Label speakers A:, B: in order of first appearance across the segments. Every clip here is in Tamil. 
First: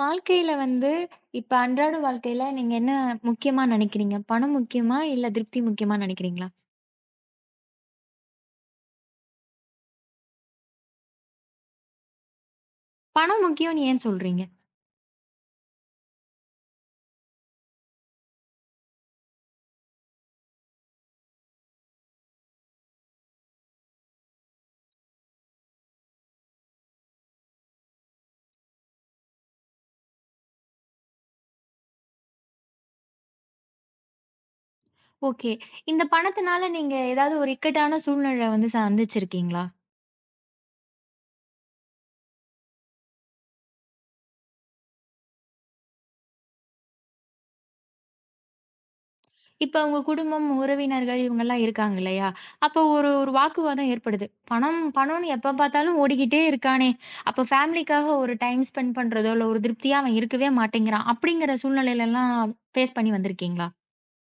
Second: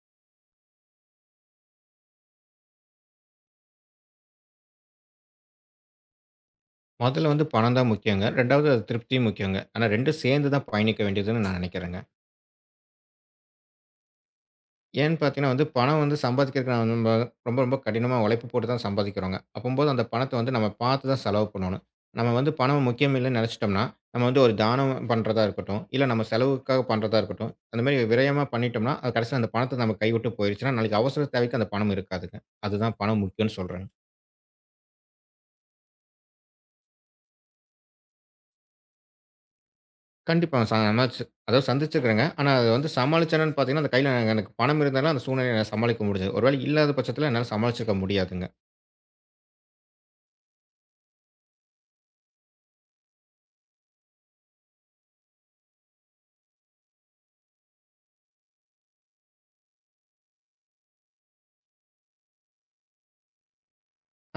A: வாழ்க்கையில வந்து இப்ப அன்றாட வாழ்க்கையில நீங்க என்ன முக்கியமா நினைக்கிறீங்க? பணம் முக்கியமா? இல்ல திருப்தி முக்கியமா நினைக்கிறீங்களா?
B: முதல்ல வந்து பணம் தான் முக்கியங்க. 2வது அது திருப்தியும் முக்கியங்க. ஆனா 2ம் சேர்ந்து தான் பயணிக்க வேண்டியதுன்னு நான் நினைக்கிறேங்க.
A: பணம் முக்கியம்னு ஏன் சொல்றீங்க?
B: ஏன்னு பார்த்தீங்கன்னா வந்து பணம் வந்து சம்பாதிக்கிறதுக்கு நான் நம்ம ரொம்ப ரொம்ப கடினமா உழைப்பு போட்டு தான் சம்பாதிக்கிறோங்க. அப்பம்போது அந்த பணத்த வந்து நம்ம பார்த்து தான் செலவு பண்ணணும். நம்ம வந்து பணம் முக்கியம் இல்லன்னு நினைச்சிட்டோம்னா, நம்ம வந்து ஒரு தானம் பண்றதா இருக்கட்டும், இல்ல நம்ம செலவுக்காக பண்றதா இருக்கட்டும், அந்த மாரி விரயமா பண்ணிட்டோம்னா, அது கடைசியில அந்த பணத்த நம்ம கைவிட்டு போயிருச்சுன்னா, நாளைக்கு அவசர தேவைக்கு அந்த பணம் இருக்காதுங்க. அதுதான் பணம் முக்கியம்னு சொல்றேங்க.
A: ஓகே. இந்த பணத்தினால நீங்க ஏதாவது ஒரு இக்கட்டான சூழ்நிலை வந்து சந்திச்சிருக்கீங்களா?
B: கண்டிப்பா. ச நான் ச அதாவது சந்திச்சிருக்கிறேங்க. ஆனா அத வந்து சமாளிச்சேனான்னு பார்த்தீங்கன்னா, அந்த கையில எனக்கு பணம் இருந்ததுனா, அந்த சூழ்நிலைய நான் சமாளிக்க முடிஞ்சது. ஒரு வேளை இல்லாத பட்சத்தில என்னால சமாளிச்சிருக்க முடியாதுங்க.
A: இப்ப உங்க குடும்பம், உறவினர்கள் இவங்கலாம் இருக்காங்க இல்லையா? அப்போ ஒரு ஒரு வாக்குவாதம் ஏற்படுது. பணம் பணம்னு எப்ப பார்த்தாலும் ஓடிக்கிட்டே இருக்கானே! அப்ப ஃபேமிலிக்காக ஒரு டைம் ஸ்பெண்ட் பண்றதோ, இல்ல ஒரு திருப்தியா அவன் இருக்கவே மாட்டேங்கிறான். அப்படிங்கிற சூழ்நிலையிலலாம் ஃபேஸ் பண்ணி வந்திருக்கீங்களா?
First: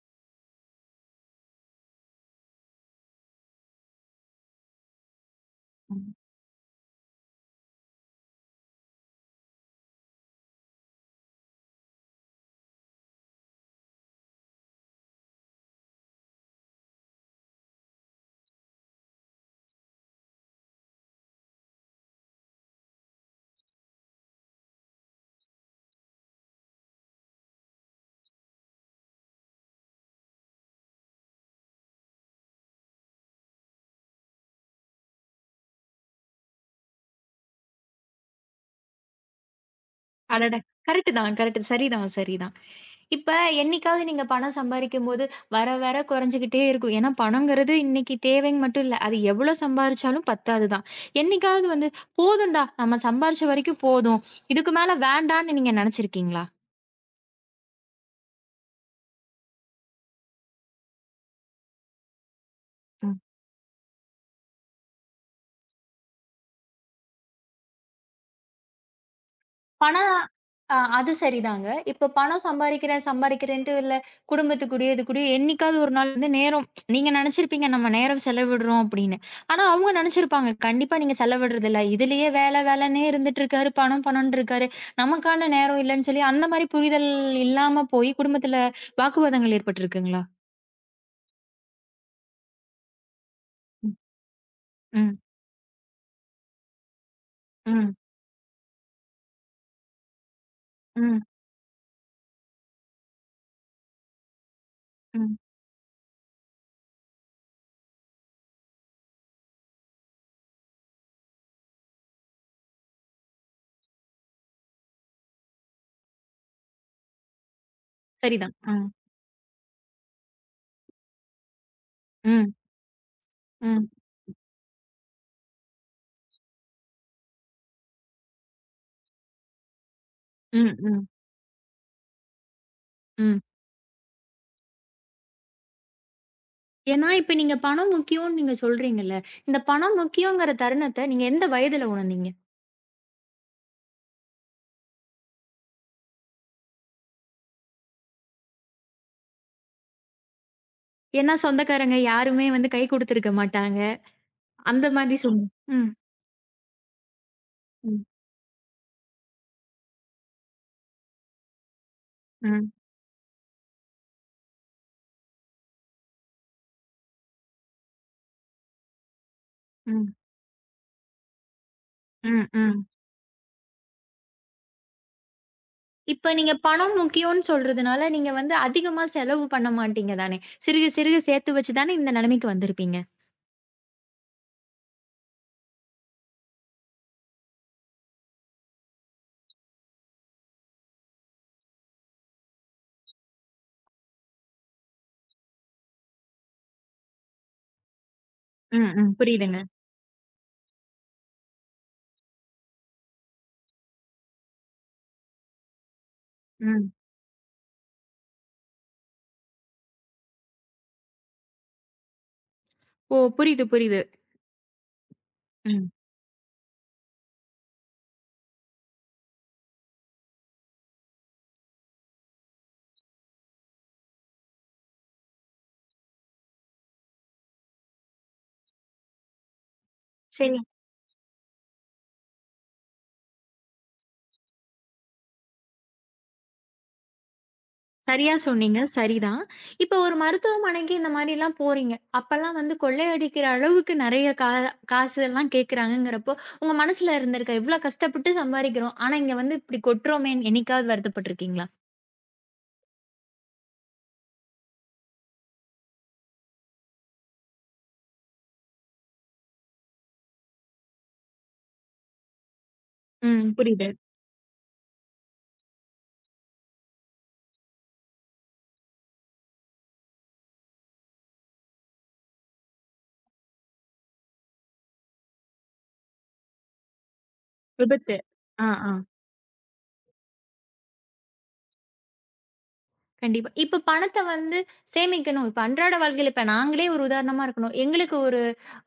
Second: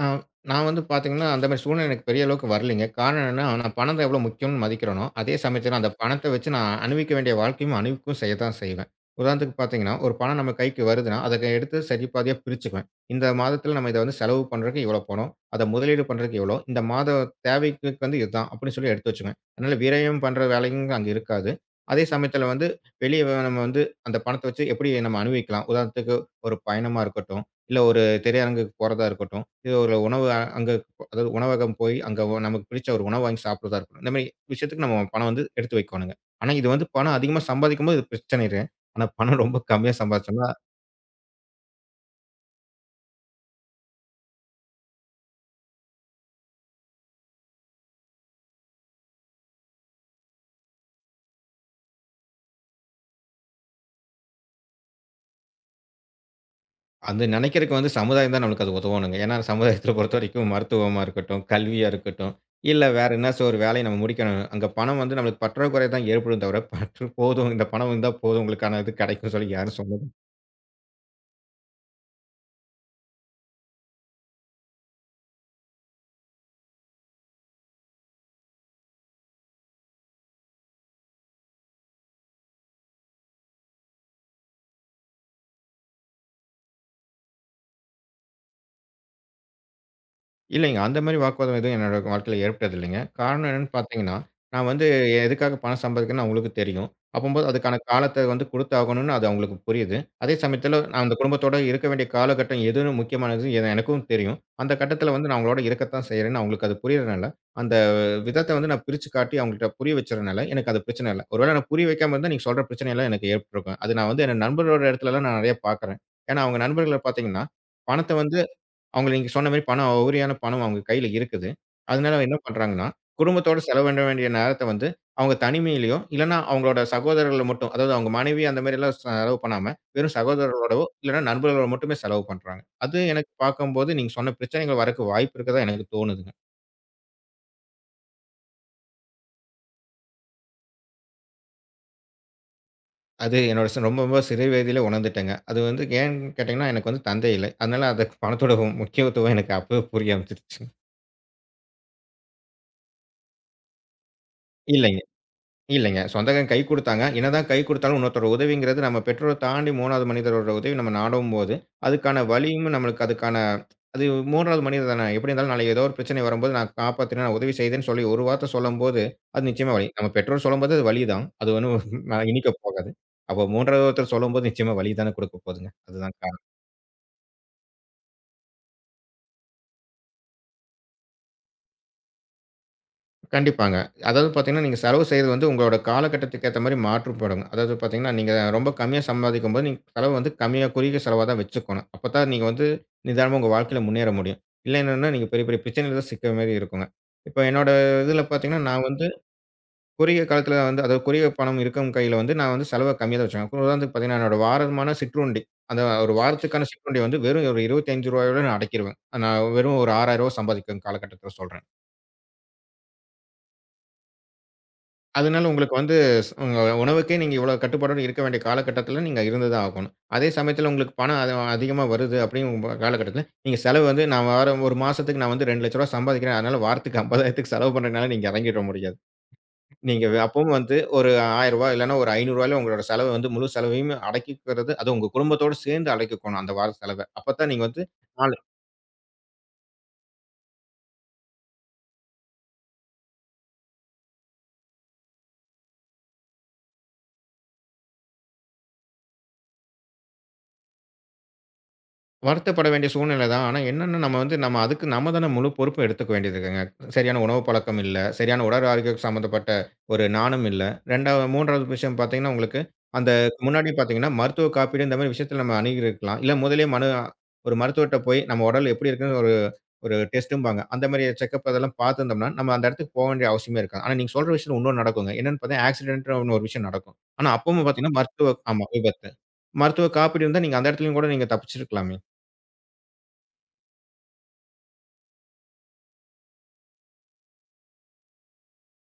B: ஆ, நான் வந்து பார்த்தீங்கன்னா, அந்த மாரி சூழ்நிலை எனக்கு பெரிய அளவுக்கு வரலைங்க. காரணம் என்னன்னா, நான் பணம் தான் எவ்வளோ முக்கியம்னு மதிக்கிறேனோ, அதே சமயத்தில அந்த
A: ம்.
B: பணத்த வச்சு நான் அனுபவிக்க வேண்டிய வாழ்க்கையும் அனுபவிக்கவும் செய்ய தான் செய்வேன். உதாரணத்துக்கு பார்த்தீங்கன்னா, ஒரு பணம் நம்ம கைக்கு வருதுன்னா, அத எடுத்து சரி பாதியா பிரிச்சுக்குவேன். இந்த மாதத்தில நம்ம இத வந்து செலவு பண்றதுக்கு இவ்வளோ பணம், அத முதலீடு பண்றதுக்கு இவ்வளோ, இந்த மாத தேவைக்கு வந்து இதுதான் அப்படின்னு சொல்லி எடுத்து வச்சுக்குவேன். அதனால விரயம் பண்ற வேலையும் அங்க இருக்காது. அதே சமயத்தில வந்து வெளிய நம்ம வந்து அந்த பணத்த வச்சு எப்படி நம்ம அனுபவிக்கலாம். உதாரணத்துக்கு ஒரு பயணமா இருக்கட்டும், இல்ல ஒரு திரையரங்குக்கு போறதா இருக்கட்டும். இது ஒரு உணவு அங்க அதாவது உணவகம் போய், அங்க நமக்கு பிடிச்ச ஒரு உணவு வாங்கி சாப்பிடுறதா இருக்கட்டும். இந்த மாரி விஷயத்துக்கு நம்ம பணம் வந்து எடுத்து வைக்கோணுங்க. ஆனா இது வந்து பணம் அதிகமா சம்பாதிக்கும்போது இது பிரச்சனை இல்ல. ஆனா பணம் ரொம்ப கம்மியா சம்பாதிச்சோம்னா,
A: அடடா! கரெக்ட்டு தான், கரெக்ட்டு. சரிதான், சரிதான். இப்ப என்னைக்காவது நீங்க பணம் சம்பாரிக்கும்போது, வர வர குறைஞ்சுகிட்டே இருக்கும். ஏன்னா பணங்கிறது இன்னைக்கு தேவைன்னு மட்டும் இல்ல. அது எவ்ளோ சம்பாரிச்சாலும் பத்தாது தான். என்னைக்காவது வந்து, "போதும்டா நம்ம சம்பாரிச்ச வரைக்கும் போதும். இதுக்கு மேல வேண்டான்னு" நீங்க நெனச்சிருக்கீங்களா?
B: அது நெனைக்கிறதுக்கு வந்து சமுதாயம் தான் நம்மளுக்கு அது உதவணுங்க. ஏன்னா சமுதாயத்தில பொறுத்தவரைக்கும் மருத்துவமா இருக்கட்டும், கல்வியா இருக்கட்டும், இல்ல வேற என்னாச்சும் ஒரு வேலைய நம்ம முடிக்கணும். அங்க பணம் வந்து நம்மளுக்கு பற்றாக்குறை தான் ஏற்படும் தவிர, பற்று போதும் இந்த பணம் இருந்தா போதும் உங்களுக்கான இது கிடைக்கும்னு சொல்லி யாரும் சொல்ல
A: பணம் அ அது சரிதாங்க. இப்ப பணம் சம்பாரிக்கிறேன், சம்பாரிக்கிறேன்ட்டு இல்ல குடும்பத்துக்கூடயோ, இது கூடயோ என்னைக்காவது ஒரு நாள் வந்து நேரம் நீங்க நெனச்சிருப்பீங்க, நம்ம நேரம் செலவிடுறோம் அப்படின்னு. ஆனா, அவங்க நெனச்சிருப்பாங்க, கண்டிப்பா நீங்க செலவிடுறதில்ல. இதுலயே வேல வேலன்னே இருந்துட்டு இருக்காரு. பணம் பணம்ன்னு இருக்காரு. நமக்கான நேரம் இல்லன்னு சொல்லி, அந்த மாரி புரிதல் இல்லாம போய் குடும்பத்துல வாக்குவாதங்கள் ஏற்பட்டிருக்குங்களா?
B: இல்லைங்க. அந்த மாரி வாக்குவாதம் எதுவும் என்னோட வாழ்க்கையில ஏற்பட்டது இல்லைங்க. காரணம் என்னன்னு பார்த்தீங்கன்னா, நான் வந்து
A: ம்,
B: எதுக்காக பணம் சம்பாதிக்கிறேன்னு அவங்களுக்கு தெரியும். அப்பம்போது அதுக்கான
A: ம்,
B: காலத்த வந்து குடுத்தாகணும்னு அது அவங்களுக்கு புரியுது. அதே சமயத்தில நான் அந்த
A: ம்,
B: குடும்பத்தோட இருக்க வேண்டிய காலகட்டம் எதுன்னு முக்கியமானது என எனக்கும் தெரியும். அந்த கட்டத்தில வந்து
A: ம்.
B: நான் அவங்களோட இருக்கத்தான் செய்றேன்னு அவங்களுக்கு அது புரியறனால, அந்த விதத்த வந்து நான் பிரிச்சு காட்டி அவங்கள்ட்ட புரிய வச்சறனால, எனக்கு அது பிரச்சனை இல்ல. ஒருவேள நான் புரிய வைக்காம இருந்தா நீங்க சொல்ற பிரச்சனைலாம் எனக்கு ஏற்பட்டுருக்கும். அது நான் வந்து என் நண்பரோட இடத்துலலாம் நான் நெறைய பார்க்குறேன். ஏன்னா அவங்க நண்பர்கள பார்த்தீங்கன்னா, பணத்த வந்து
A: சரிதான். ம்,
B: அவங்கள நீங்க சொன்ன மாரி பணம் உரியான பணம் அவங்க கையில இருக்குது. அதனால என்ன
A: ம்,
B: பண்றாங்கன்னா, குடும்பத்தோட
A: ம்,
B: செலவிட வேண்டிய நேரத்த வந்து அவங்க தனிமையிலயோ, இல்லன்னா அவங்களோட சகோதரர்கள மட்டும் அதாவது அவங்க மனைவி அந்த மாரிலாம் செலவு பண்ணாம, வெறும்
A: ம்,
B: சகோதரர்களோடவோ,
A: ம்,
B: இல்லன்னா நண்பர்களோட மட்டுமே செலவு பண்றாங்க. அது எனக்கு
A: ம்.
B: பார்க்கும்போது நீங்க சொன்ன பிரச்சனைகள் வரக்கு வாய்ப்பு இருக்கதா எனக்கு தோணுதுங்க.
A: ஏன்னா, இப்ப நீங்க பணம் முக்கியம்னு நீங்க சொல்றீங்கல்ல. இந்த பணம் முக்கியங்கிற தருணத்த நீங்க எந்த வயதுல உணர்ந்தீங்க?
B: அது என்னோட ரொம்ப ரொம்ப சிறு வயதிலே உணர்ந்துட்டேங்க. அது வந்து ஏன்னு கேட்டீங்கன்னா, எனக்கு வந்து தந்தை இல்லை. அதனால அதுக்கு பணத்தோட முக்கியத்துவம் எனக்கு அப்பவே புரிய ஆரம்பிச்சுருச்சுங்க.
A: ஏன்னா சொந்தக்காரங்க யாருமே வந்து கை குடுத்திருக்க மாட்டாங்க. அந்த
B: இல்லைங்க.
A: மாதிரி ம்.
B: இல்லைங்க. சொந்தக்காரங்க கை குடுத்தாங்க. என்னதான் கை குடுத்தாலும்
A: ம்.
B: இன்னொருத்தரோட உதவிங்கிறது நம்ம பெற்றோர தாண்டி 3வது மனிதரோட உதவி நம்ம நாடும்போது, அதுக்கான வலியும்
A: ம்.
B: நம்மளுக்கு அதுக்கான அது 3வது மனிதர் தானே. எப்படி இருந்தாலும் நாளைக்கு ஏதோ ஒரு பிரச்சனை வரும்போது நான் காப்பாத்தினேன், நான் உதவி செய்தேன்னு சொல்லி ஒரு வார்த்தை சொல்லும்போது, அது நிச்சயமா வலி. நம்ம
A: ம்.
B: பெற்றோர் சொல்லும்போது அது வலி தான். அது ஒண்ணும்
A: ம்.
B: இனிக்க
A: ம்.
B: போகாது. அப்போ 3வது ஒருத்தர் சொல்லும்போது நிச்சயமா வலி தானே குடுக்க போதுங்க. அதுதான்
A: இப்ப
B: காரணம்.
A: நீங்க பணம் முக்கியம்னு சொல்றதுனால, நீங்க வந்து அதிகமா செலவு பண்ண மாட்டீங்க தானே! சிறுக சிறுக சேர்த்து வச்சு தானே இந்த நிலைமைக்கு வந்திருப்பீங்க.
B: கண்டிப்பாங்க. அதாவது பார்த்தீங்கன்னா, நீங்க செலவு செய்றது வந்து உங்களோட காலகட்டத்துக்கு ஏத்த மாரி மாற்றுபடுங்க. அதாவது பார்த்தீங்கன்னா, நீங்க ரொம்ப கம்மியா சம்பாதிக்கும்போது, நீங்க செலவு வந்து கம்மியா குறுகிய செலவா தான் வச்சுக்கணும். அப்பதான் நீங்க வந்து நிதானமா உங்க வாழ்க்கையில முன்னேற முடியும். இல்ல என்னன்னா, நீங்க பெரிய பெரிய பிரச்சனையில தான் சிக்குற மாரி இருக்குங்க. இப்ப என்னோட இதுல பார்த்தீங்கன்னா, நான்
A: ம்.
B: வந்து
A: ம். புரியுதுங்க.
B: குறுகிய காலத்துல வந்து அதாவது குறுகிய பணம் இருக்கும் கையில வந்து நான் வந்து செலவ கம்மியா தான் வச்சுக்குவேன். உதாரணத்துக்கு பார்த்தீங்கன்னா, என்னோட வாரமான சிற்றுண்டி. அந்த ஒரு வாரத்துக்கான
A: ம்.
B: சிற்றுண்டி வந்து வெறும் ஒரு ரூ. 25 நான் அடக்கிருவேன். நான் வெறும் ஒரு ரூ. 6,000 சம்பாதிக்கும் காலகட்டத்துல சொல்றேன்.
A: ஓ! புரியுது, புரியுது.
B: அதனால உங்களுக்கு
A: ம்.
B: வந்து உங்க உணவுக்கே நீங்க இவ்வளோ கட்டுப்பாடோட இருக்க வேண்டிய காலகட்டத்தில நீங்க இருந்து தான் ஆகணும். அதே சமயத்தில உங்களுக்கு பணம் அது அதிகமா வருது அப்படிங்கிற காலகட்டத்தில, நீங்க செலவு வந்து நான் வார 1 மாசத்துக்கு நான் வந்து ரூ. 2,00,000 சம்பாதிக்கிறேன். அதனால வாரத்துக்கு 50,000க்கு செலவு பண்றதுனால நீங்க இறங்கிட முடியாது. நீங்க அப்பவும்
A: சரி.
B: வந்து ஒரு ரூ. 1,000 இல்லைன்னா ஒரு ரூ. 500ல உங்களோட செலவு வந்து முழு செலவையும் அடக்கிக்கிறது, அதுவும் உங்க குடும்பத்தோடு சேர்ந்து அடக்கிக்கணும் அந்த வார செலவ. அப்பத்தான் நீங்க வந்து
A: சரியா
B: நாள்
A: சொன்னீங்க. சரிதான். இப்ப ஒரு மருத்துவமனைக்கு இந்த மாரிலாம் போறீங்க. அப்பலாம் வந்து கொள்ளையடிக்கிற அளவுக்கு நெறைய காசு எல்லாம் கேட்கறாங்கங்கிறப்போ, உங்க மனசுல இருந்திருக்க இவ்ளோ கஷ்டப்பட்டு சம்பாரிக்கிறோம். ஆனா இங்க வந்து இப்டி கொட்றோமேன்னு என்னைக்காவது வருத்தப்பட்டுருக்கீங்களா?
B: வருத்தப்பட வேண்டிய சூழ்நிலை தான். ஆனா என்னன்னா, நம்ம வந்து நம்ம அதுக்கு நம்ம தான முழு பொறுப்பும் எடுத்துக்க வேண்டியது இருக்குங்க. சரியான உணவு பழக்கம் இல்ல. சரியான உடல் ஆரோக்கியம் சம்மந்தப்பட்ட ஒரு நாணம் இல்ல. 2வது 3வது விஷயம் பார்த்தீங்கன்னா, உங்களுக்கு அந்த
A: ம்.
B: முன்னாடி
A: புரியுது.
B: பார்த்தீங்கன்னா, மருத்துவ காப்பீடு இந்த மாரி விஷயத்துல நம்ம அணுகியிருக்கலாம். இல்ல முதலே மனு ஒரு மருத்துவர்ட்ட போய் நம்ம உடல் எப்படி இருக்குன்னு ஒரு ஒரு டெஸ்ட்டும்பாங்க. அந்த மாரி செக்கப் அதெல்லாம் பார்த்துருந்தோம்னா, நம்ம அந்த இடத்துக்கு போ வேண்டிய அவசியமே இருக்காது. ஆனா நீங்க சொல்ற விஷயம் இன்னொன்னு நடக்குங்க. என்னன்னு பார்த்தீங்கன்னா, ஆக்சிடென்ட்ன்னு ஒண்ணு ஒரு விஷயம் நடக்கும். ஆனா அப்பவும் பார்த்தீங்கன்னா,
A: விபத்து.
B: மருத்துவ ஆமா
A: ஆ, ஆ.
B: விபத்து. மருத்துவ காப்பீடு இருந்தா நீங்க அந்த இடத்துலயும் கூட நீங்க தப்பிச்சிருக்கலாமே!
A: கண்டிப்பா. இப்ப பணத்த வந்து சேமிக்கணும். இப்ப அன்றாட வாழ்க்கையில இப்ப நாங்களே ஒரு உதாரணமா இருக்கணும். எங்களுக்கு ஒரு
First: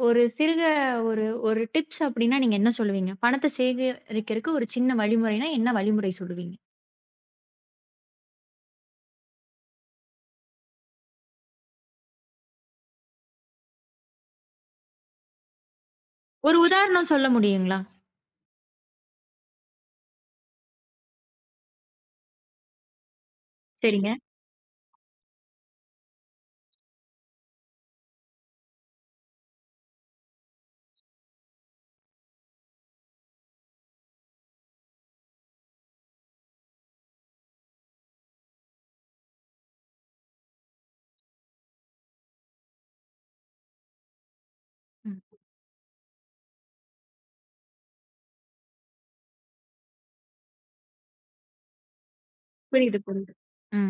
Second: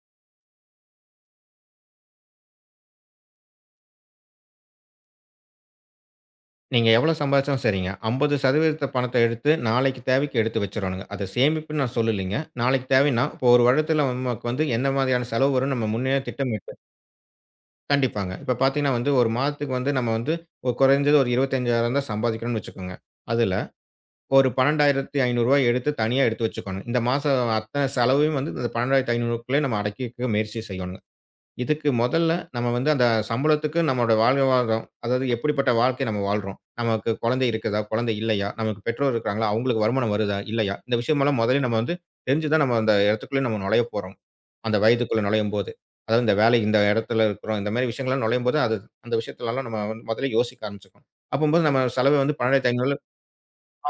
A: ஒரு சிறுக ஒரு ஒரு டிப்ஸ் அப்டின்னா நீங்க என்ன சொல்லுவீங்க? பணத்த சேகரிக்கிறதுக்கு ஒரு சின்ன வழிமுறைனா என்ன வழிமுறை சொல்லுவீங்க?
B: நீங்க எவ்வளோ சம்பாதிச்சாலும் சரிங்க. 50% பணத்த எடுத்து நாளைக்கு தேவைக்கு எடுத்து வச்சுரணுங்க. அத சேமிப்புன்னு நான் சொல்லலைங்க. நாளைக்கு தேவைன்னா, இப்போ 1 வருடத்துல நமக்கு வந்து என்ன மாதிரியான செலவு வரும்னு நம்ம முன்னயே
A: ஒரு
B: திட்டமிட்டு
A: உதாரணம் சொல்ல முடியுங்களா?
B: கண்டிப்பாங்க. இப்போ பார்த்தீங்கன்னா வந்து, 1 மாதத்துக்கு வந்து நம்ம வந்து ஒரு குறைஞ்சது ஒரு 25,000 தான் சம்பாதிக்கிறோம்னு வச்சுக்கோங்க. அதுல
A: சரிங்க.
B: ஒரு ரூ. 12,500 எடுத்து தனியா எடுத்து வச்சுக்கணும். இந்த மாசம் அத்தன செலவையும் வந்து இந்த ரூ. 12,500க்குள்ளயே நம்ம அடக்கி வைக்க முயற்சி செய்யணும். இதுக்கு மொதல்ல நம்ம வந்து அந்த சம்பளத்துக்கு நம்மோட வாழ்வாதாரம், அதாவது எப்படிப்பட்ட வாழ்க்கை நம்ம வாழ்றோம்? நமக்கு குழந்தை இருக்குதா? குழந்தை இல்லையா? நமக்கு பெற்றோர் இருக்கிறாங்களா? அவங்களுக்கு வருமானம் வருதா? இல்லையா? இந்த விஷயமெல்லாம் முதல்ல நம்ம வந்து தெரிஞ்சு தான் நம்ம அந்த இடத்துக்குள்ள நம்ம நுழைய போறோம். அந்த வயதுக்குள்ள
A: ம்.
B: நுழையும்போது. அதாவது இந்த வேலை இந்த இடத்துல இருக்கிறோம். இந்த மாரி விஷயங்கள்லாம் நுழையும்போது, அது அந்த விஷயத்துலலாம் நம்ம வந்து முதல்ல யோசிக்க ஆரம்பிச்சுக்கணும். அப்பம்போது நம்ம செலவு வந்து 12,500
A: புரியுது, புரியுது.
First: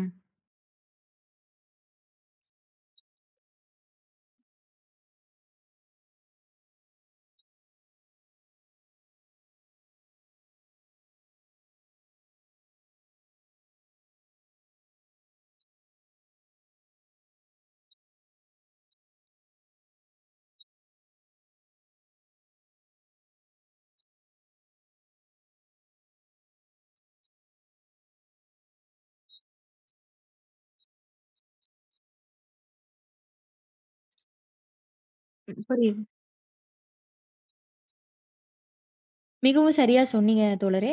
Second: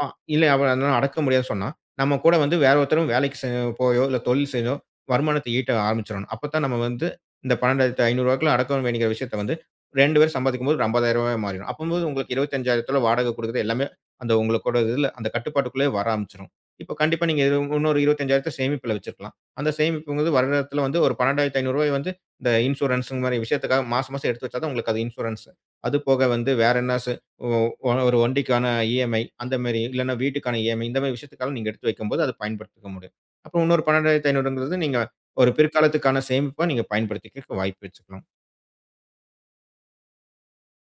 B: ஆ. இல்ல அவ அதனால அடக்க முடியாதுன்னு சொன்னா, நம்ம கூட வந்து வேற ஒருத்தரும் வேலைக்கு செ போயோ, இல்ல தொழில் செய்தோ, வருமானத்த ஈட்ட ஆரம்பிச்சிரணும். அப்பத்தான் நம்ம வந்து இந்த ரூ. 12,500க்குள்ள அடக்க வேண்டிய விஷயத்த வந்து 2 பேரும் சம்பாதிக்கும்போது ரூ. 50,000வா மாறிடும். அப்பம்போது உங்களுக்கு ரூ. 25,000த்துல வாடகை குடுக்குறது எல்லாமே அந்த உங்களுக்கோட இதுல அந்த கட்டுப்பாட்டுக்குள்ளயே வர ஆரம்பிச்சுரும். இப்ப கண்டிப்பா நீங்க இது இன்னொரு 25,000த்த சேமிப்புல வச்சிருக்கலாம். அந்த சேமிப்புங்கிறது வருடத்துல வந்து ஒரு ரூ. 12,500 வந்து இந்த இன்சூரன்ஸ் மாரி விஷயத்துக்காக மாசம் மாசம் எடுத்து வச்சா தான் உங்களுக்கு அது இன்சூரன்ஸ். அது போக வந்து வேற என்ன சு ஒ ஒ ஒரு வண்டிக்கான EMI அந்த மாரி, இல்லன்னா வீட்டுக்கான EMI இந்த மாரி விஷயத்துக்காக நீங்க எடுத்து வைக்கும்போது அத பயன்படுத்திக்க முடியும். அப்புறம் இன்னொரு 12,500ங்கிறது நீங்க ஒரு
A: ம். புரியுது.
B: பிற்காலத்துக்கான சேமிப்பா நீங்க பயன்படுத்திக்க வாய்ப்பு வச்சுக்கலாம்.
A: மிகவும் சரியா சொன்னீங்க தோழரே.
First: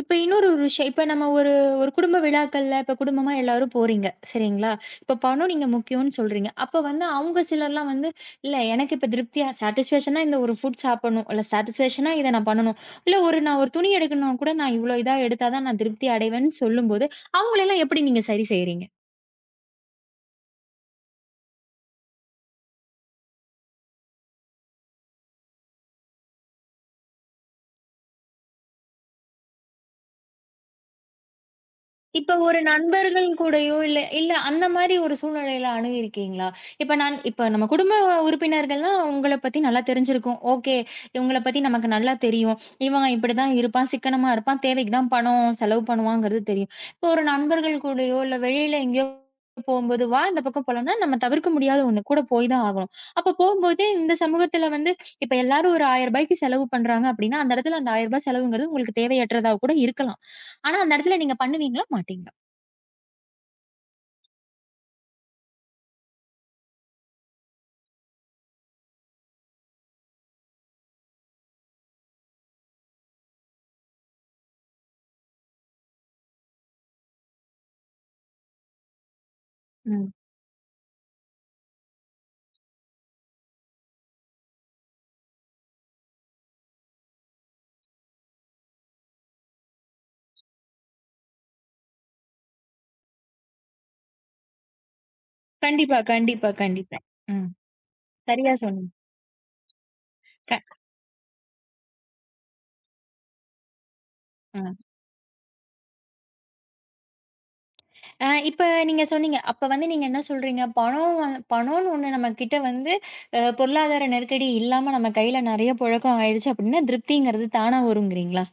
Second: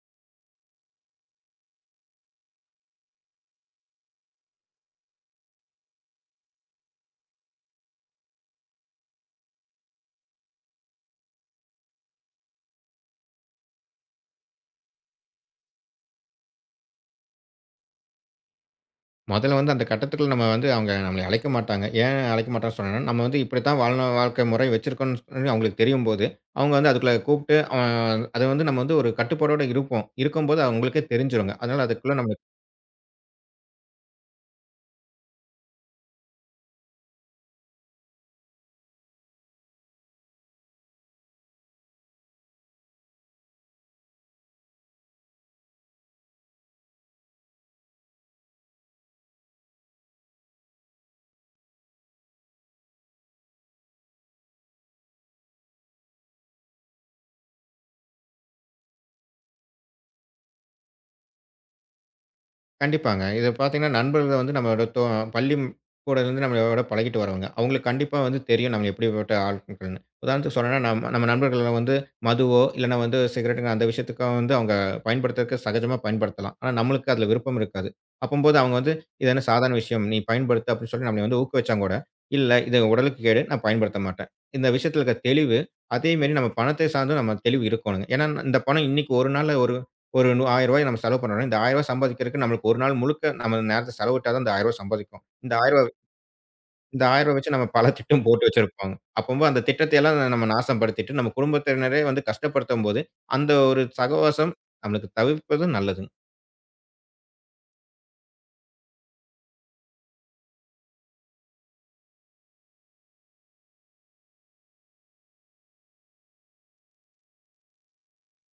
A: இப்ப இன்னொரு விஷயம். இப்ப நம்ம ஒரு ஒரு குடும்ப விழாக்கள்ல இப்ப குடும்பமா எல்லாரும் போறீங்க. சரிங்களா? இப்ப பணம் நீங்க முக்கியம்னு சொல்றீங்க. அப்ப வந்து அவங்க சிலர்லாம் வந்து, "இல்ல எனக்கு இப்ப திருப்தியா சாட்டிஸ்ஃபேக்ஷனா இந்த ஒரு ஃபுட் சாப்பிடணும். இல்ல சாட்டிஸ்ஃபேக்ஷனா இத நான் பண்ணணும். இல்ல ஒரு நான் ஒரு துணி எடுக்கணும்னா கூட நான் இவ்ளோ இதா எடுத்தா தான் நான் திருப்தி அடைவேன்னு" சொல்லும்போது, அவங்கள எல்லாம் எப்படி நீங்க சரி செய்றீங்க?
B: முதல்ல வந்து அந்த கட்டத்துக்குள்ள நம்ம வந்து அவங்க நம்மள அழைக்க மாட்டாங்க. ஏன் அழைக்க மாட்டாங்கன்னு சொன்னேன்னா, நம்ம வந்து இப்படித்தான் வாழ்ன வாழ்க்கை முறை வச்சிருக்கோம்ன்னு சொல்லி அவங்களுக்கு தெரியும்போது, அவங்க வந்து அதுக்குள்ள கூப்பிட்டு அத வந்து நம்ம வந்து ஒரு கட்டுப்பாடோட இருப்போம். இருக்கும்போது அவங்களுக்கே தெரிஞ்சிருங்க. அதனால அதுக்குள்ள
A: இப்ப
B: நம்ம
A: ஒரு நண்பர்கள் கூடயோ இல்ல இல்ல அந்த மாரி ஒரு சூழ்நிலையில அணுகியிருக்கீங்களா? இப்ப நான் நம்ம குடும்ப உறுப்பினர்கள்னா உங்கள பத்தி நல்லா தெரிஞ்சிருக்கும். ஓகே, இவங்கள பத்தி நமக்கு நல்லா தெரியும். இவன் இப்படிதான் இருப்பான், சிக்கனமா இருப்பான், தேவைக்கு தான் பணம் செலவு பண்ணுவாங்கிறது தெரியும். இப்போ ஒரு நண்பர்கள் கூடயோ இல்ல வெளியில எங்கேயோ போம்போது, "வா இந்த பக்கம் போலாம்னா" நம்ம தவிர்க்க முடியாத ஒண்ணு. கூட போய் தான் ஆகணும். அப்ப போம்போது இந்த சமூகத்துல வந்து இப்ப எல்லாரும் ஒரு ரூ. 1000 செலவு பண்றாங்க அப்படின்னா, அந்த இடத்துல அந்த ரூ. 1000 செலவுங்கிறது உங்களுக்கு தேவையற்றதா கூட இருக்கலாம். ஆனா அந்த இடத்துல நீங்க பண்ணுவீங்களா? மாட்டீங்களா?
B: கண்டிப்பாங்க. இது பார்த்தீங்கன்னா, நண்பர்கள் வந்து நம்மளோட பள்ளி கூடருந்து நம்மளோட பழகிட்டு வரவங்க. அவங்களுக்கு கண்டிப்பா வந்து தெரியும் நம்ம எப்படிப்பட்ட ஆட்கள்ன்னு. உதாரணத்துக்கு சொல்லணும்னா, நம்ம நம்ம நண்பர்கள்ல வந்து மதுவோ, இல்லன்னா வந்து சிகரெட்டுங்க அந்த விஷயத்துக்கோ வந்து அவங்க பயன்படுத்துறதுக்கு சகஜமா பயன்படுத்தலாம். ஆனா, நம்மளுக்கு அதில விருப்பம் இருக்காது. அப்பம்போது அவங்க வந்து, "இது என்ன சாதாரண விஷயம்.
A: ம்.
B: நீ பயன்படுத்து" அப்படின்னு சொல்லி நம்மள வந்து ஊக்குவிச்சா கூட, "இல்ல இது உடலுக்கு கேடு. நான் பயன்படுத்த மாட்டேன்." இந்த விஷயத்தில இருக்க தெளிவு, அதே மாரி நம்ம பணத்தை சார்ந்தும் நம்ம தெளிவு இருக்கணுங்க. ஏன்னா, இந்த பணம் இன்னைக்கு ஒரு நாள்ல ஒரு ஒரு ரூ. 1,000 நம்ம செலவு பண்ணோம்னா, இந்த ரூ. 1,000 சம்பாதிக்கிறதுக்கு நம்மளுக்கு 1 நாள் முழுக்க நம்ம நேரத்த செலவிட்டா தான் இந்த ரூ. 1,000 சம்பாதிக்கும்.
A: கண்டிப்பா, கண்டிப்பா, கண்டிப்பா.
B: இந்த ரூ. 1,000
A: ம்.
B: வச்சு நம்ம பல திட்டம் போட்டு
A: சரியா சொன்னீங்க.
B: வச்சிருப்பாங்க. அப்பம்போது அந்த திட்டத்தை எல்லாம் நம்ம
A: க
B: நாசப்படுத்திட்டு, நம்ம குடும்பத்தினரே வந்து கஷ்டப்படுத்தும்போது, அந்த ஒரு சகவாசம்
A: ம்.
B: நம்மளுக்கு தவிர்ப்பது நல்லது.
A: இப்ப நீங்க சொன்னீங்க. அப்ப வந்து நீங்க என்ன சொல்றீங்க? பணம்னு ஒண்ணு நம்மகிட்ட வந்து பொருளாதார நெருக்கடி இல்லாம நம்ம கையில நெறைய புழக்கம் ஆயிடுச்சு அப்டின்னா, திருப்திங்கிறது தானா வருங்கிறீங்களா?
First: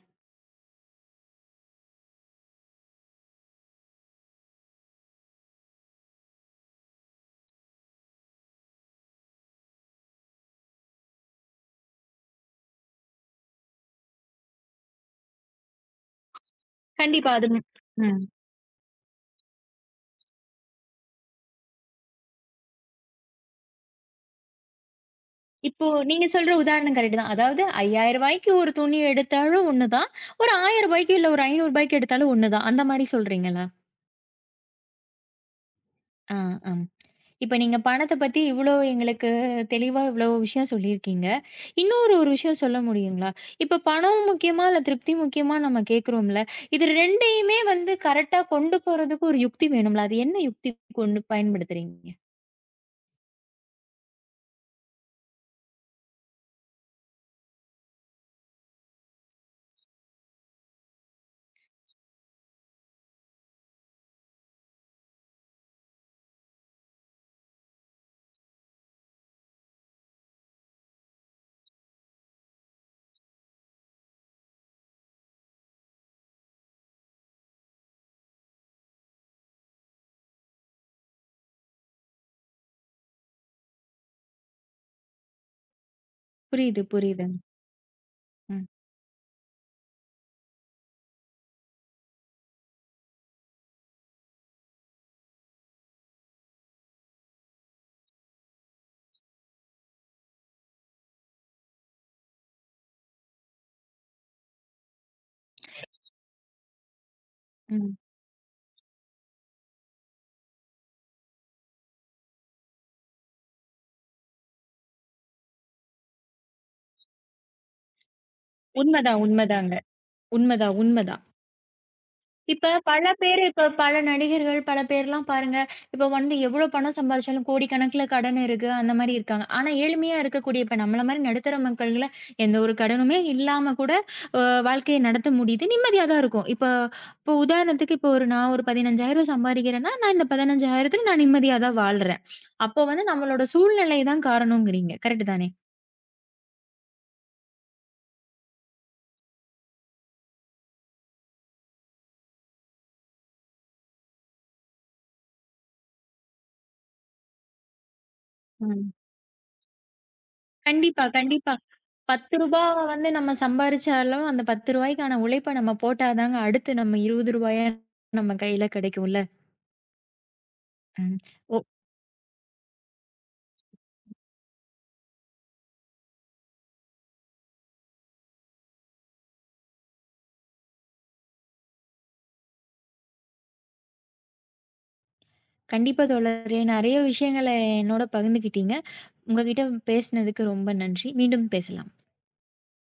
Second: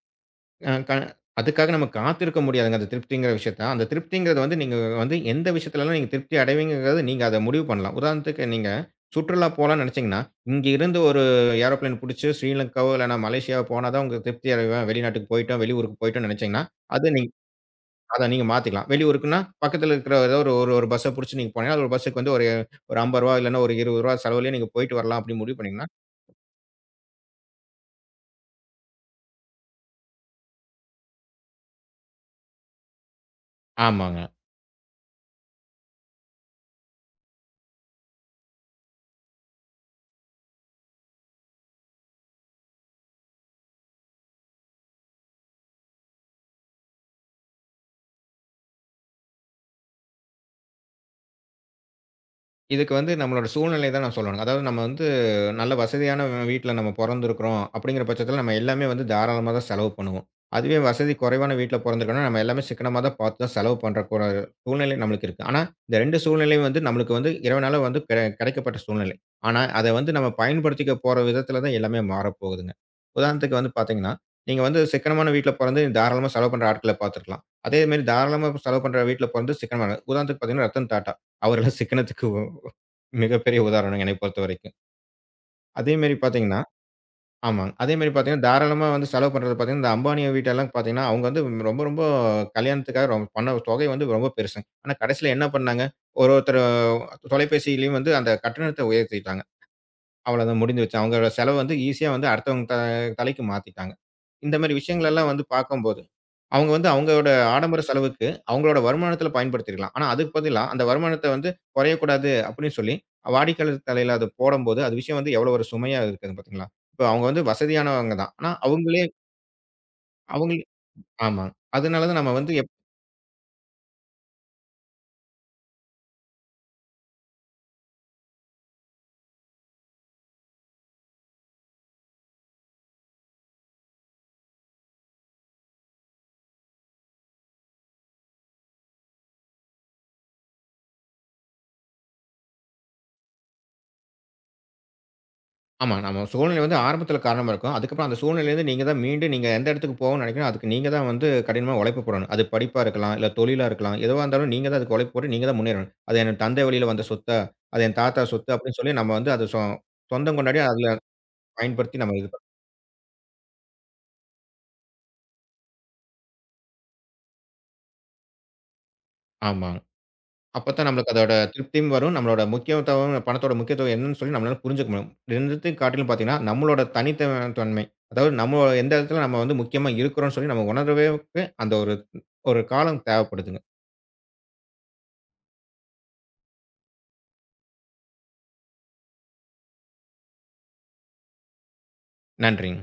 B: அ க அதுக்காக நம்ம காத்திருக்க முடியாதுங்க. அந்த திருப்திங்கிற விஷயத்த. அந்த திருப்திங்கிறது வந்து நீங்க வந்து எந்த விஷயத்துலலாம் நீங்க திருப்தி அடைவீங்கங்கிறத நீங்க அத முடிவு பண்ணலாம். உதாரணத்துக்கு நீங்க சுற்றுலா போலான்னு நெனச்சீங்கன்னா, இங்க இருந்து ஒரு ஏரோப்ளேன் புடிச்சு ஸ்ரீலங்காவோ இல்லன்னா மலேசியாவோ போனா தான் உங்களுக்கு திருப்தி அடைவேன். வெளிநாட்டுக்கு போயிட்டோம், வெளியூருக்கு போயிட்டோம்னு நெனச்சீங்கன்னா, அது நீ
A: கண்டிப்பா. அது ம்.
B: அத நீங்க மாத்திக்கலாம். வெளியூருக்குன்னா பக்கத்துல இருக்கிற ஏதோ ஒரு ஒரு ஒரு பஸ்ஸ புடிச்சு நீங்க போனீங்கன்னா, அது ஒரு பஸ்ஸுக்கு வந்து ஒரு ஒரு ரூ. 50 இல்லன்னா ஒரு ரூ. 20 செலவுலயே நீங்க போயிட்டு வரலாம் அப்படின்னு முடிவு
A: இப்போ
B: பண்ணீங்கன்னா
A: நீங்க சொல்ற உதாரணம் கரெக்ட் தான். அதாவது ரூ. 5,000க்கு ஒரு துணி எடுத்தாலும் ஒண்ணுதான். ஒரு ரூ. 1,000க்கு இல்ல ஒரு ரூ. 500க்கு எடுத்தாலும் ஒண்ணுதான். அந்த மாரி சொல்றீங்களா?
B: ஆமாங்க.
A: ஆ, ஆம். இப்ப நீங்க பணத்த பத்தி இவ்ளோ எங்களுக்கு தெளிவா இவ்ளோ விஷயம் சொல்லியிருக்கீங்க. இன்னொரு விஷயம் சொல்ல முடியுங்களா? இப்ப பணம் முக்கியமா, இல்ல திருப்தி முக்கியமா நம்ம கேட்கிறோம்ல. இது 2யுமே வந்து கரெக்ட்டா கொண்டு போறதுக்கு ஒரு யுக்தி வேணும்ல. அது என்ன யுக்தி கொண்டு பயன்படுத்துறீங்க?
B: இதுக்கு வந்து நம்மளோட சூழ்நிலை தான் நான் சொல்லணும். அதாவது நம்ம வந்து நல்ல வசதியான வீட்ல நம்ம பொறந்திருக்கிறோம் அப்படிங்கிற பட்சத்தில நம்ம எல்லாமே வந்து தாராளமா தான் செலவு பண்ணுவோம். அதுவே வசதி குறைவான வீட்ல பொறந்திருக்கோம்னா, நம்ம எல்லாமே சிக்கனமா தான் பார்த்து தான் செலவு பண்ற சூழ்நிலை நம்மளுக்கு இருக்கு. ஆனா, இந்த 2 சூழ்நிலையும் வந்து நம்மளுக்கு வந்து இறைவனால வந்து கிடைக்கப்பட்ட சூழ்நிலை. ஆனா, அத வந்து நம்ம பயன்படுத்திக்க போற விதத்தில தான் எல்லாமே மாறப்போகுதுங்க. உதாரணத்துக்கு வந்து பார்த்தீங்கன்னா, நீங்க வந்து சிக்கனமான வீட்ல பொறந்து தாராளமா செலவு பண்ற ஆட்கள பார்த்திருக்கலாம். அதே மாரி தாராளமா செலவு பண்ற வீட்ல பொறந்து சிக்கனமான உதாரணத்துக்கு பார்த்தீங்கன்னா, ரத்தன் டாட்டா. அவரெல்லாம் சிக்கனத்துக்கு மிகப்பெரிய உதாரணம் என்னை பொறுத்தவரைக்கும். அதேமாரி பார்த்தீங்கன்னா
A: புரியுது, புரியுதுங்க.
B: ஆமாங்க. அதேமாரி பார்த்தீங்கன்னா,
A: ம்,
B: தாராளமா வந்து செலவு பண்றது பார்த்தீங்கன்னா, இந்த அம்பானி வீட்டெல்லாம் பார்த்தீங்கன்னா, அவங்க வந்து ரொம்ப, ரொம்ப கல்யாணத்துக்காக பண்ண தொகை வந்து ரொம்ப பெருசுங்க. ஆனா, கடைசியில என்ன பண்ணாங்க, ஒரு ஒருத்தர் தொலைபேசியிலயும் வந்து அந்த கட்டணத்த உயர்த்திட்டாங்க. அவ்வளோதான் முடிஞ்சிருச்சு. அவங்களோட செலவு வந்து ஈஸியா வந்து அடுத்தவங்க தலைக்கு மாத்திட்டாங்க. இந்த மாரி விஷயங்கள் எல்லாம் வந்து பார்க்கும்போது, அவங்க வந்து அவங்களோட ஆடம்பர
A: ம்.
B: செலவுக்கு அவங்களோட வருமானத்தில பயன்படுத்திருக்கலாம். ஆனா அதுக்கு பதிலா அந்த வருமானத்த வந்து குறையக்கூடாது அப்படின்னு சொல்லி வாடிக்கையாளர் தலையில அத போடம்போது, அது விஷயம் வந்து எவ்வளோ ஒரு சுமையா இருக்குது பார்த்தீங்களா? இப்ப அவங்க வந்து வசதியானவங்க தான். ஆனா அவங்களே
A: உண்மதான், உண்மதாங்க.
B: அவங்களே
A: உண்மதான், உண்மதான்.
B: ஆமா. அதனால தான் நம்ம வந்து
A: இப்ப பல பேரு இப்ப பல நடிகர்கள், பல பேர்லாம் பாருங்க, இப்ப வந்து எவ்ளோ பணம் சம்பாரிச்சாலும் கோடிக்கணக்குல கடன் இருக்கு. அந்த மாரி இருக்காங்க. ஆனா எளிமையா இருக்கக்கூடிய இப்ப நம்மள மாரி நடுத்தர மக்கள்ல எந்த ஒரு கடனுமே இல்லாம கூட அ வாழ்க்கைய நடத்த முடியுது. நிம்மதியா தான் இருக்கும். இப்ப இப்ப உதாரணத்துக்கு இப்போ ஒரு நான் ஒரு ரூ. 15,000 சம்பாரிக்கிறேன்னா, நான் இந்த 15,000க்கு நான் நிம்மதியா தான் வாழ்றேன். அப்போ வந்து நம்மளோட சூழ்நிலை தான் காரணம்ங்கிறீங்க. கரெக்ட் தானே?
B: ஆமா. நம்ம சூழ்நிலை வந்து ஆரம்பத்தில காரணமா இருக்கும். அதுக்கப்புறம் அந்த சூழ்நிலையிலருந்து நீங்க தான் மீண்டு நீங்க எந்த இடத்துக்கு போகணும்னு நினைக்கிறீங்களோ, அதுக்கு நீங்க தான் வந்து கடினமா உழைப்பு போடணும். அது படிப்பா இருக்கலாம், இல்ல தொழிலா இருக்கலாம். எதுவா இருந்தாலும் நீங்க தான் அதுக்கு உழைப்பு போட்டு நீங்க தான் முன்னேறணும். அது என் தந்தை வழியில வந்த சொத்தா, அது என் தாத்தா சொத்து அப்படின்னு
A: ம்.
B: சொல்லி நம்ம வந்து அத சொந்தம் கொண்டாடி அதில
A: கண்டிப்பா, கண்டிப்பா. ரூ.
B: பயன்படுத்தி நம்ம இது
A: 10
B: பண்
A: வந்து நம்ம சம்பாரிச்சாலும், அந்த ரூ. 10க்கான உழைப்ப நம்ம போட்டா தாங்க, அடுத்து நம்ம ரூ. 20 நம்ம கையில கிடைக்கும்ல.
B: ஆமா. அப்பத்தான் நம்மளுக்கு
A: ம்.
B: அதோட
A: ஓ.
B: திருப்தியும் வரும். நம்மளோட முக்கியத்துவம் பணத்தோட முக்கியத்துவம் என்னன்னு சொல்லி நம்மளால புரிஞ்சுக்க முடியும். 2த்தையும் காட்டிலும் பார்த்தீங்கன்னா, நம்மளோட தனித்தவ தன்மை. அதாவது நம்ம எந்த இடத்துல நம்ம வந்து முக்கியமா இருக்கிறோம்னு சொல்லி நம்ம உணர்வுக்கு அந்த ஒரு ஒரு காலம் தேவைப்படுதுங்க.
A: கண்டிப்பா தோழரே. நெறைய விஷயங்கள என்னோட பகிர்ந்துக்கிட்டீங்க. உங்ககிட்ட பேசினதுக்கு ரொம்ப நன்றி. மீண்டும் பேசலாம்.
B: நன்றிங்க.